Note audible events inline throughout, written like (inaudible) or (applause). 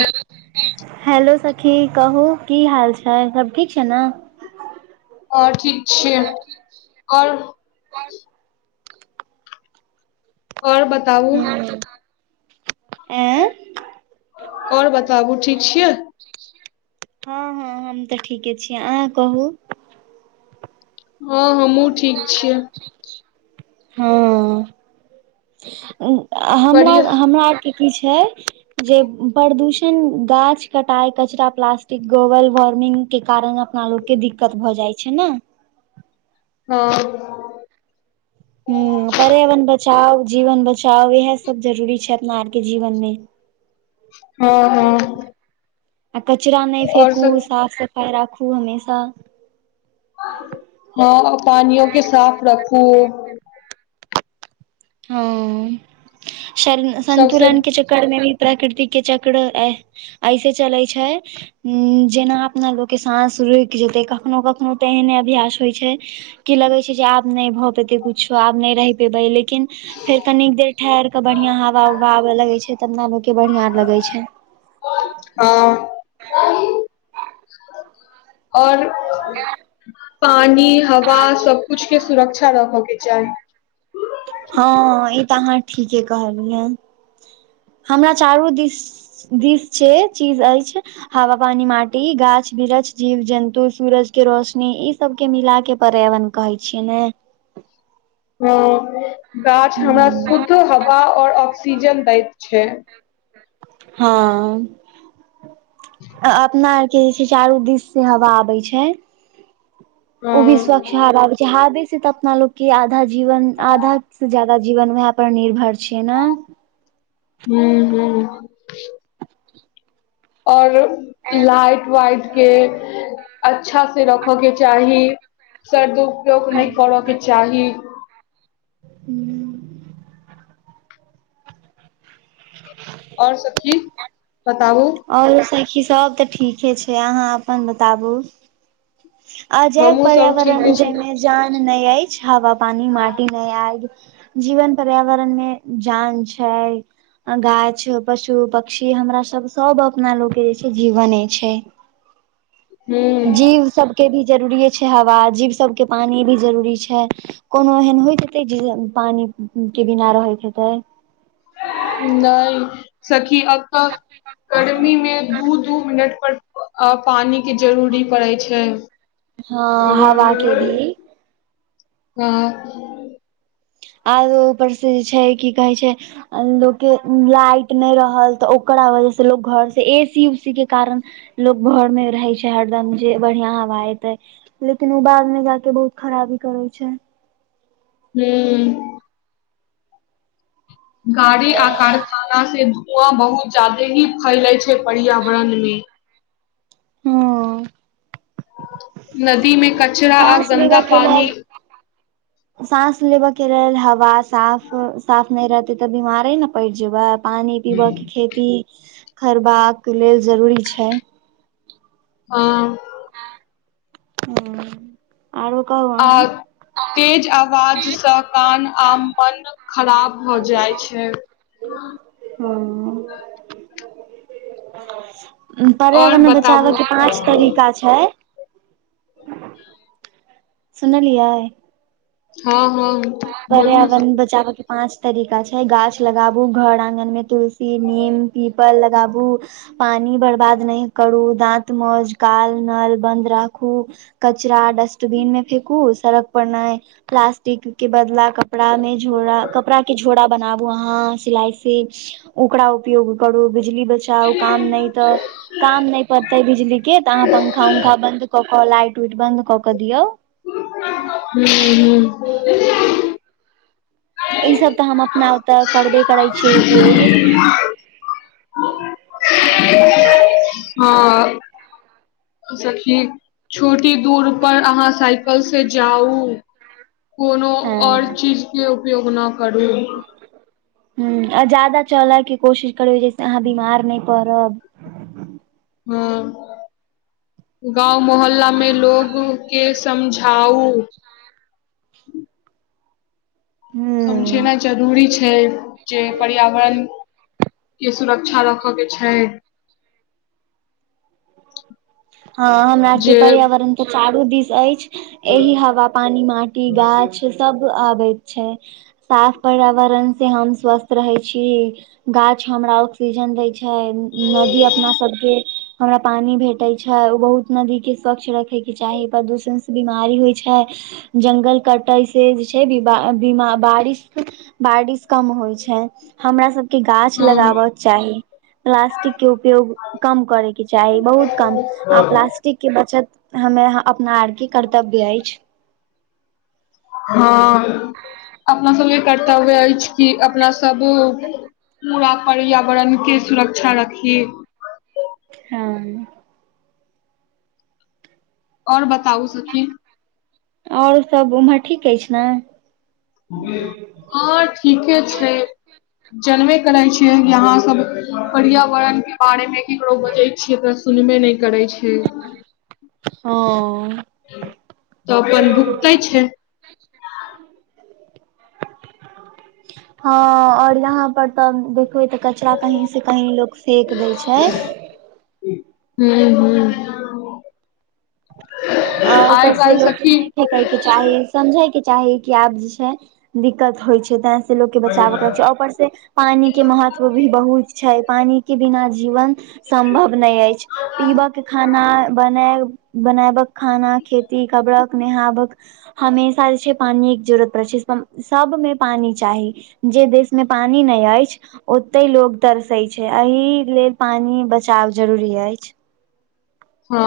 Hello सखी, hello सखी कहू की हाल छै सब ठीक छै नऽ हँ ठीक छियै क (inaudible) आओर बत हुँ ऐ आओर बताबू ठीक छियै हँ हँ हम तऽ ठीके छिये अहाँ कहू हँ हम हँ आ हमरा बढ़िया - हमरा आरके की छै जे प्रदूषण गाछ कटाय कचरा प्लास्टिक ग्लोबल वार्मिंग केँ कारण अपना लोक केँ दिक्कत भऽ जाइ छै नऽ हँ हुँ पर्यावरण बचाउ जीवन बचाउ इहै सब जरूरी छै अपना आरके जीवन मे हँ - हँ आ कचरा नय और फेकू सब साफ सफाई राखू हमेशा हँ पानियो केँ साफ रखू हँ सन सबसे संन्तुलन केँ चक्कर मे भी प्रकृतिक केँ चक्र आय ऐसे चलै छै उ जेना अपना लोक केँ साँस रुइक जेतै कखनो कखनो तऽ एहने अभ्यास होइ छै की लगे छै जे आब नय भऽ पेते कुछो आब नय रहि पेबै लेकिन फेर कनी देर ठहैर कऽ बढ़िया हवा उवा आबे लगे छै तब अपना लोको केँ बढ़िया लगे छै हँ आओर पानि हवा सबकुछ के सुरक्षा रहऽ के चाही हँ ई तऽ अहाँ ठीके कहलिया हमरा चारू दिस दिस छै चीज अछि हवा पानी माटी गाछ वीरछ जीव जन्तु सूरज के रोशनी इ सबके मिला के पर्यावरण कहै छियै ने हँ गाछ हमरा हूँ शुजो हवा आओर ऑक्सीजन दैत छै हँ अपना कहै छै चारू दिस से हवा आबै छै हँ ओ बी स्व (unintelligible) अपना लोक के आधा जीवन आधा से जादा जीवन व पर निर्भर छीयै न हूँ हूँ आओर लाइट वाइट के अच्छा से रखऽ के चाही सरदु उपयोग नै करऽ के चाही हूँ आओर सब की बताबू आओरो सखी सब तऽ ठीके छै अहाँ अपन बताबु अजय हमहुँ सब ठीके पर्यावरण छी जामे जान नै अछि हवा पानी माटी नै आएब जीवन पर्यावरण मे जान छाय गाछ पशु पक्षी हमरा सब सब अपना लोक के जे छै जीवने छै (inaudible) हूँ जीव सबके भी जरूरीए छै हवा जीव सबके पानि भी जरूरी छै कोनो एहन होय हतै जे पानि के बिना रहैत हेताय नई सखी अब तऽ गर्मी मे दू दू मिनट पर प अ पानी के जरूरी पड़ै छै हँ हवा के भी हँ आओ ऊपर से जे छै की कहै छै लोकके लाइट नै रहल तऽ ओकरा वजह से लोक घर से ए सी उसी के कारण लोक भर नै रहै छै हरदम जे बढ़ियां हवा एतै लेकिन ऊ बाद मे जाक बहुत खराबी करै छै हूँ गाड़ी आ कारखाना से धुआँ बहुत ज्यादे ही फैलैे छै पर्यावरण मे हँ नदी मे कचरा आ साँस लेबऽ गन्दा के पानी लेल साँस लेबऽ के लेल हवा साफ साफ नै रहतै तऽ बिमारे न पड़ि जेबाय पानी पीबऽ के खेती खरबाक लेल जरूरी छै हँ हूँ आरोकहु आ तेज आवाजसँ कान आ पन खराब भऽ जाइ छै हँ और पर्यावरण बताबू बचाबै के हँ पाँच तरीका छै सुनलिया हँ हँ बोलू ने पर्यावरण सखी बचाबय केँ पाँच तरीका छै गाछ लगाबू घर आंगन में तुलसी नीम पीपल लगाबू पाइन बर्बाद नै करू दाँत मज काल नल बन्द राखू कचरा डस्टबिन में फेेकू सड़क पड़ना प्लासस्टिक केँ बदला कपड़ा मे झोरा कपड़ा केँ झोरा बनाबू अहाँ सिलाइ से ओकरा उपयोग करू बिजली बचाउ काम नै तऽ काम नै पड़तै बिजली केँ तऽ अहाँ पंखा उंखा बंन्द कऽ कऽ लाइट उइट बद कऽ कऽ दियौ (unintelligible) ईसभ तऽ हम अपना ओ तऽ करबे करै छियै उपयोग (unintelligible) छोटी दूर पर अहाँ साइकिल स जाउ कोनो और हँ चीज केँ उपयोग ना करू ह आ जादा चलय केँ कोशिश करब जैसे अहाँ बीमार नै पड़ब ह (inaudible) गाँव मोहल्ला मे लोग केँ समझा आउ हूँ समझेना जरूरी छै जे पर्यावरण केँ सुरक्षा रख कऽ छै हँ हमरा आर केँ जे पर्यावरण केँ चारू दिस ऐछ एही हवा पानी माटी गाछ सब आबैत छै साफ पर्यावरण से हम स्वस्थ रहै छी गाछ हमरा ऑक्सीजन दै छै नदी अपना सब केँ हमरा पानी भेट भैटै छै ओ बहुत नदी केँ स्वच्छ रखे केँ चाही प्रदूषण से बीमारी होइ छै जंगल कटै से जे छै (unintelligible) बारिश बारिश कम होइ छै हमरा सब केँ गाछ अ लगाब चाही प्लास्टिक केँ उपयोग कम करे केँ चाही बहुत कम आ प्लास्टिक केँ बचत हमे अपना आर की कर्तव्य अछि हँ (inaudible) अपना सब लेल कर्तव्य ऐछ कि अपना सब पूरा पर्यावरण केँ सुरक्षा रखी हँ और बताउ सखी और सब उम्हर ठीक ऐछ न हँ ठीके छै जनबे करै छियै कि अहाँ सब पर्यावरण केँ बारे मे ककरो बजै छियै तऽ सुनबे नै करै छै (inaudible) हँ तऽ अपन भुकते छै (unintelligible) ह और यहाँ पर तऽ देखबै तऽ कचरा कही से कही लोग फेक देय छै (unintelligible) आ आइ ऊपरस काल्हि लोक सखी नै करय केँ चाही समझै केँ चाही कि आब जे छै दिक्कत होइ छै ते से लोक केँ बचाव करै छै ऊपर से पानी केँ महत्व भी बहुत छै पानी केँ बिना जीवन सम्भव नै ऐछ पीबय केँ खाना बनायब बेनायबक खाना खेती कबड़क नेहाबक हमेशा जे छै पानिये जरूरत पड़ छै सबमे पानि चाही जे देश मे पानि नै अछि ओतैे लोग तरसै छै एहि लेल पानी बचाव जरूरी अछि हँ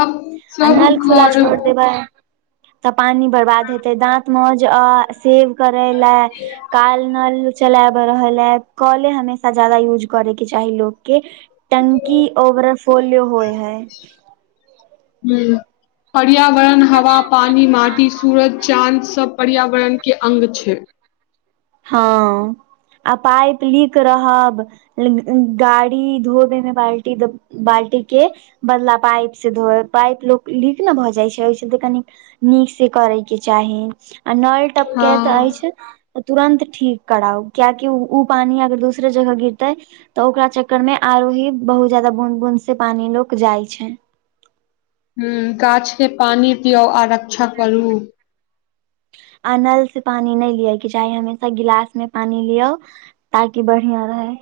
अब सब घर ब (unintelligible) तऽ पानि बर्बाद हेतै दाँत मे मौज अ सेब करैला काल नल चलाब रहल या कले हमेशा जदा यूज करै के चाही लोक के टंकी ओवरय फुलयो होए है हूँ पर्यावरण हवा पानी माटी सूरज चाँद सब पर्यावरण के अंग छै हँ आ पाइप लीक रहब डाड़ी धोबे मे बाल्टी द बाल्टी के बदला पाइप से धोयब पाइप लोक लीक न भऽ जाइ छै ओईस त कनि नीक से करयके चाही आ नल हँ टपकेत अछि तुरन्त ठीक कराउ कियाक उ पानि अगर दूसरे जगह गिरतै तऽ ओकरा चक्कर मे आरो ही बहुत जादा बूंद बूंद से पानी लोक जाइ छै हूँ गाछके पानि पियउ आ रक्षा करू आ अनल से पानि नै लिय के चाही हमेशा गिलास मे पानि लियऔ ताकि बढ़िया रहै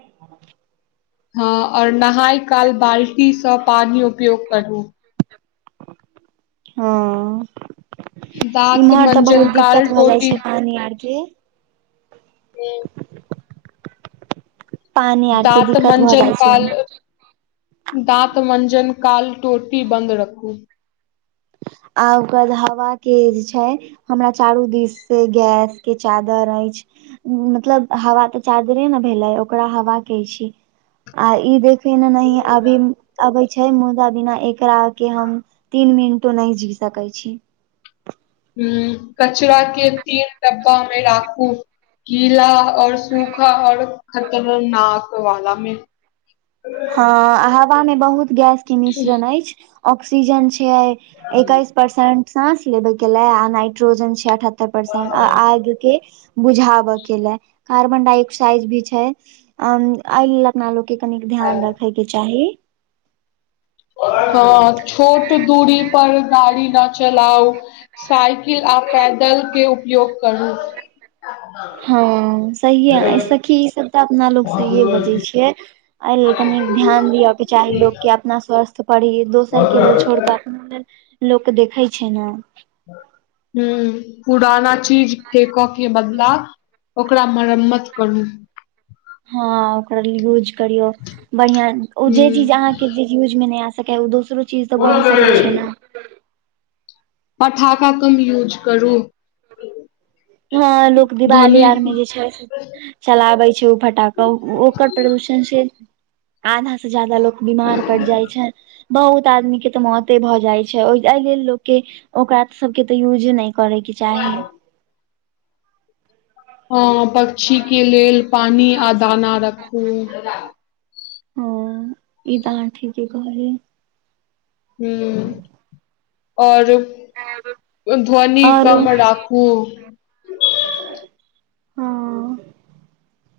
हँ आओर नहाय काल बाल्टीसँ पानी उपयोग करू हँ दाँत इम्हर तऽ मंजन बहुत काल दिक्कत भऽ जाइ टोटी छै पानी आर के हूँ पानी आर के दाँत दिक्कत भऽ मञ्जन जाइ काल छै दाँत मञ्जन काल टोटी बन्द रखू आ ओकर हवा के जे छाय हमरा चारू दिस से गैस के चादर अछि मतलब हवा तऽ चादरे न भेलाय ओकरा हवा कहै छी आ ई देखिन एनाहिये अबी अबै छै मुदा बिना एकरा के हम तीन मिनतो नहि जी सकै छी हूँ कचरा के तीन डब्बा मे राखू कीला आओर सूखा आओर खतरनाक वाला मे हँ हवा मे बहुत गैस के मिश्रण अछि ऑक्सीजन छै एकैस परसेंट सास लेबे के ले आ नाइट्रोजन छै अठहत्तर परसेंट आग के बुझाबय के लय कार्बन डाइऑक्साइड भी छै अ एई लेल अपना लोग के कनि ध्यान रखैके चाही हँ छोट दूरी पर डाड़ी न चलाउ साइकिल आ पैदल के उपयोग करू हँ हूं सहिए सखी ई सब तऽ अपना लोग सहिए बजै छै ऐ लेल कनी ध्यान दियअ के चाही लोग के अपना स्वस्थ परई दोसर के लेल छोड़ कऽ अपना लेल लोक देखै छै न हूँ पुराना चीज फेकऽ के बदला ओकरा मरम्मत करू हँ ओकरा ले यूज करियौ बढ़िया ओ जे चीज हूं अहाँके यूज मे नै आ सकै हए ओ दोसरो चीज तऽ बैन सकै छै न पठखा कम यूज करू। हँ लोक दिवाली ध्वनि आरमे जे छै। चलाबै छै ओ फटााकऽ ओकर प्रदूषण से आधा से जादा लो। बीमार पड़ जाइ छै। बहुत आदमी के तऽ मौते भऽ जाय छै एहि लेल लोक के ओकरा सब के ते यूज नहि। करैके चाही। ह पक्षी के लेल पानी आ दाना राखू। ह ई त आठिके कहल। ह आओर। ध्वन आओर कम राखू। हँ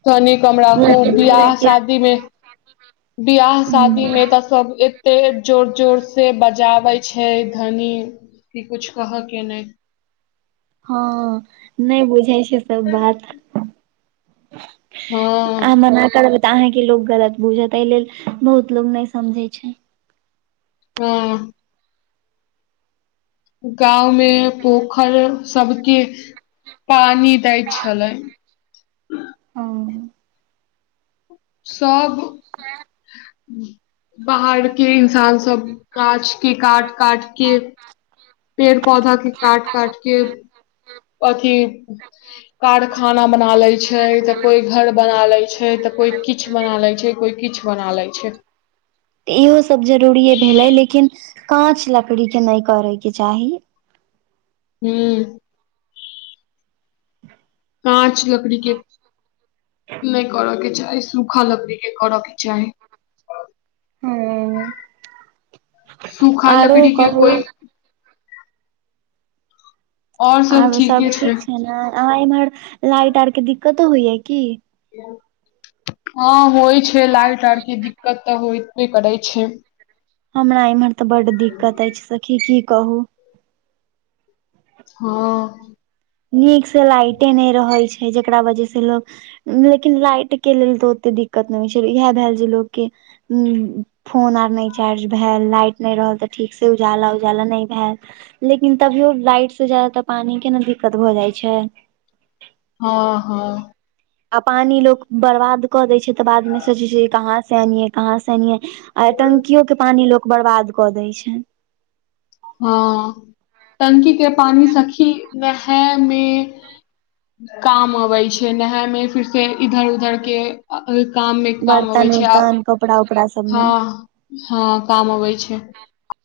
धनी कमराा खू धीरे बियाह के शादी मे। बिआाह शादी ह मे तऽ सब। ते जोर जोर से बजाबै छै धनी क कुछ कहय के ने। (inaudible) हँ नहि बुझै छै सब बात। हँ अहाँ मना करबै तऽ अहाँके लोकोग गलत बुझत एहि लेल बहुत लोग नहि समझे छै। हँ। गांव मे पोखरि सबके पानी दय छलै। ह। सब बाहर के इन्सान सब। काच के काट काट के। पेड़ पौधा के काट काट के अथिी। कारखाना बना ले छै तऽ कोइ घर बना ले छै तऽ कोइ किछु बना ले छै। कोइ किछु बना लै छै। तऽ इहो सब जरूरिे भेलै लेकिन काँच लकड़ी के नहि करयके चाही। हू। काँच लकड़ी के नहि करऽ के चाही सूखा लकड़ी। को रखी च। हँ सूखा आरु लकड़ी के कोइ कहब। आरो सब ठीक छै ने आ इम्हर लाइट आर के दिक्कतो होइया की। हँ होइ छै लाइट आर के दिक्कत तऽ होयबे करै छै। हमरा इम्हर तऽ बड्ड दिक्कत अछि सखी की कहू। हँ। नीक से लाइटे नहि रहै छै जेकरा वजह से लोकोग। लेकिन लाइट के लेल तऽ ओते दिक्कत नहि होइत छै इएह भेल जे लोकके ह। फोन आर नहि चार्ज भेल लाइट नहि रहल तऽ ठीक से उजाला उजाला नहि भेल। लेकिन तभियो लाइट से जाद तऽ पानी के ने दिक्कत भऽ जाइ छै। हँ हँ। आ पानी लो बर्बाद क दे छै तऽ बाद में सोचे छै कहा से आानिय। कहाँ सनिे आटंकियो के पानी लोक बर्बाद कऽ दय छै। हँ टंकी के पानी सखी नै मे। काम अबै छै नहााय मे फिर से इधर उधर के। काम मे काम होबै बर्तन छै आ उर्तन कपड़ा उपड़ा सबमे हँ। हँ काम अबै छै।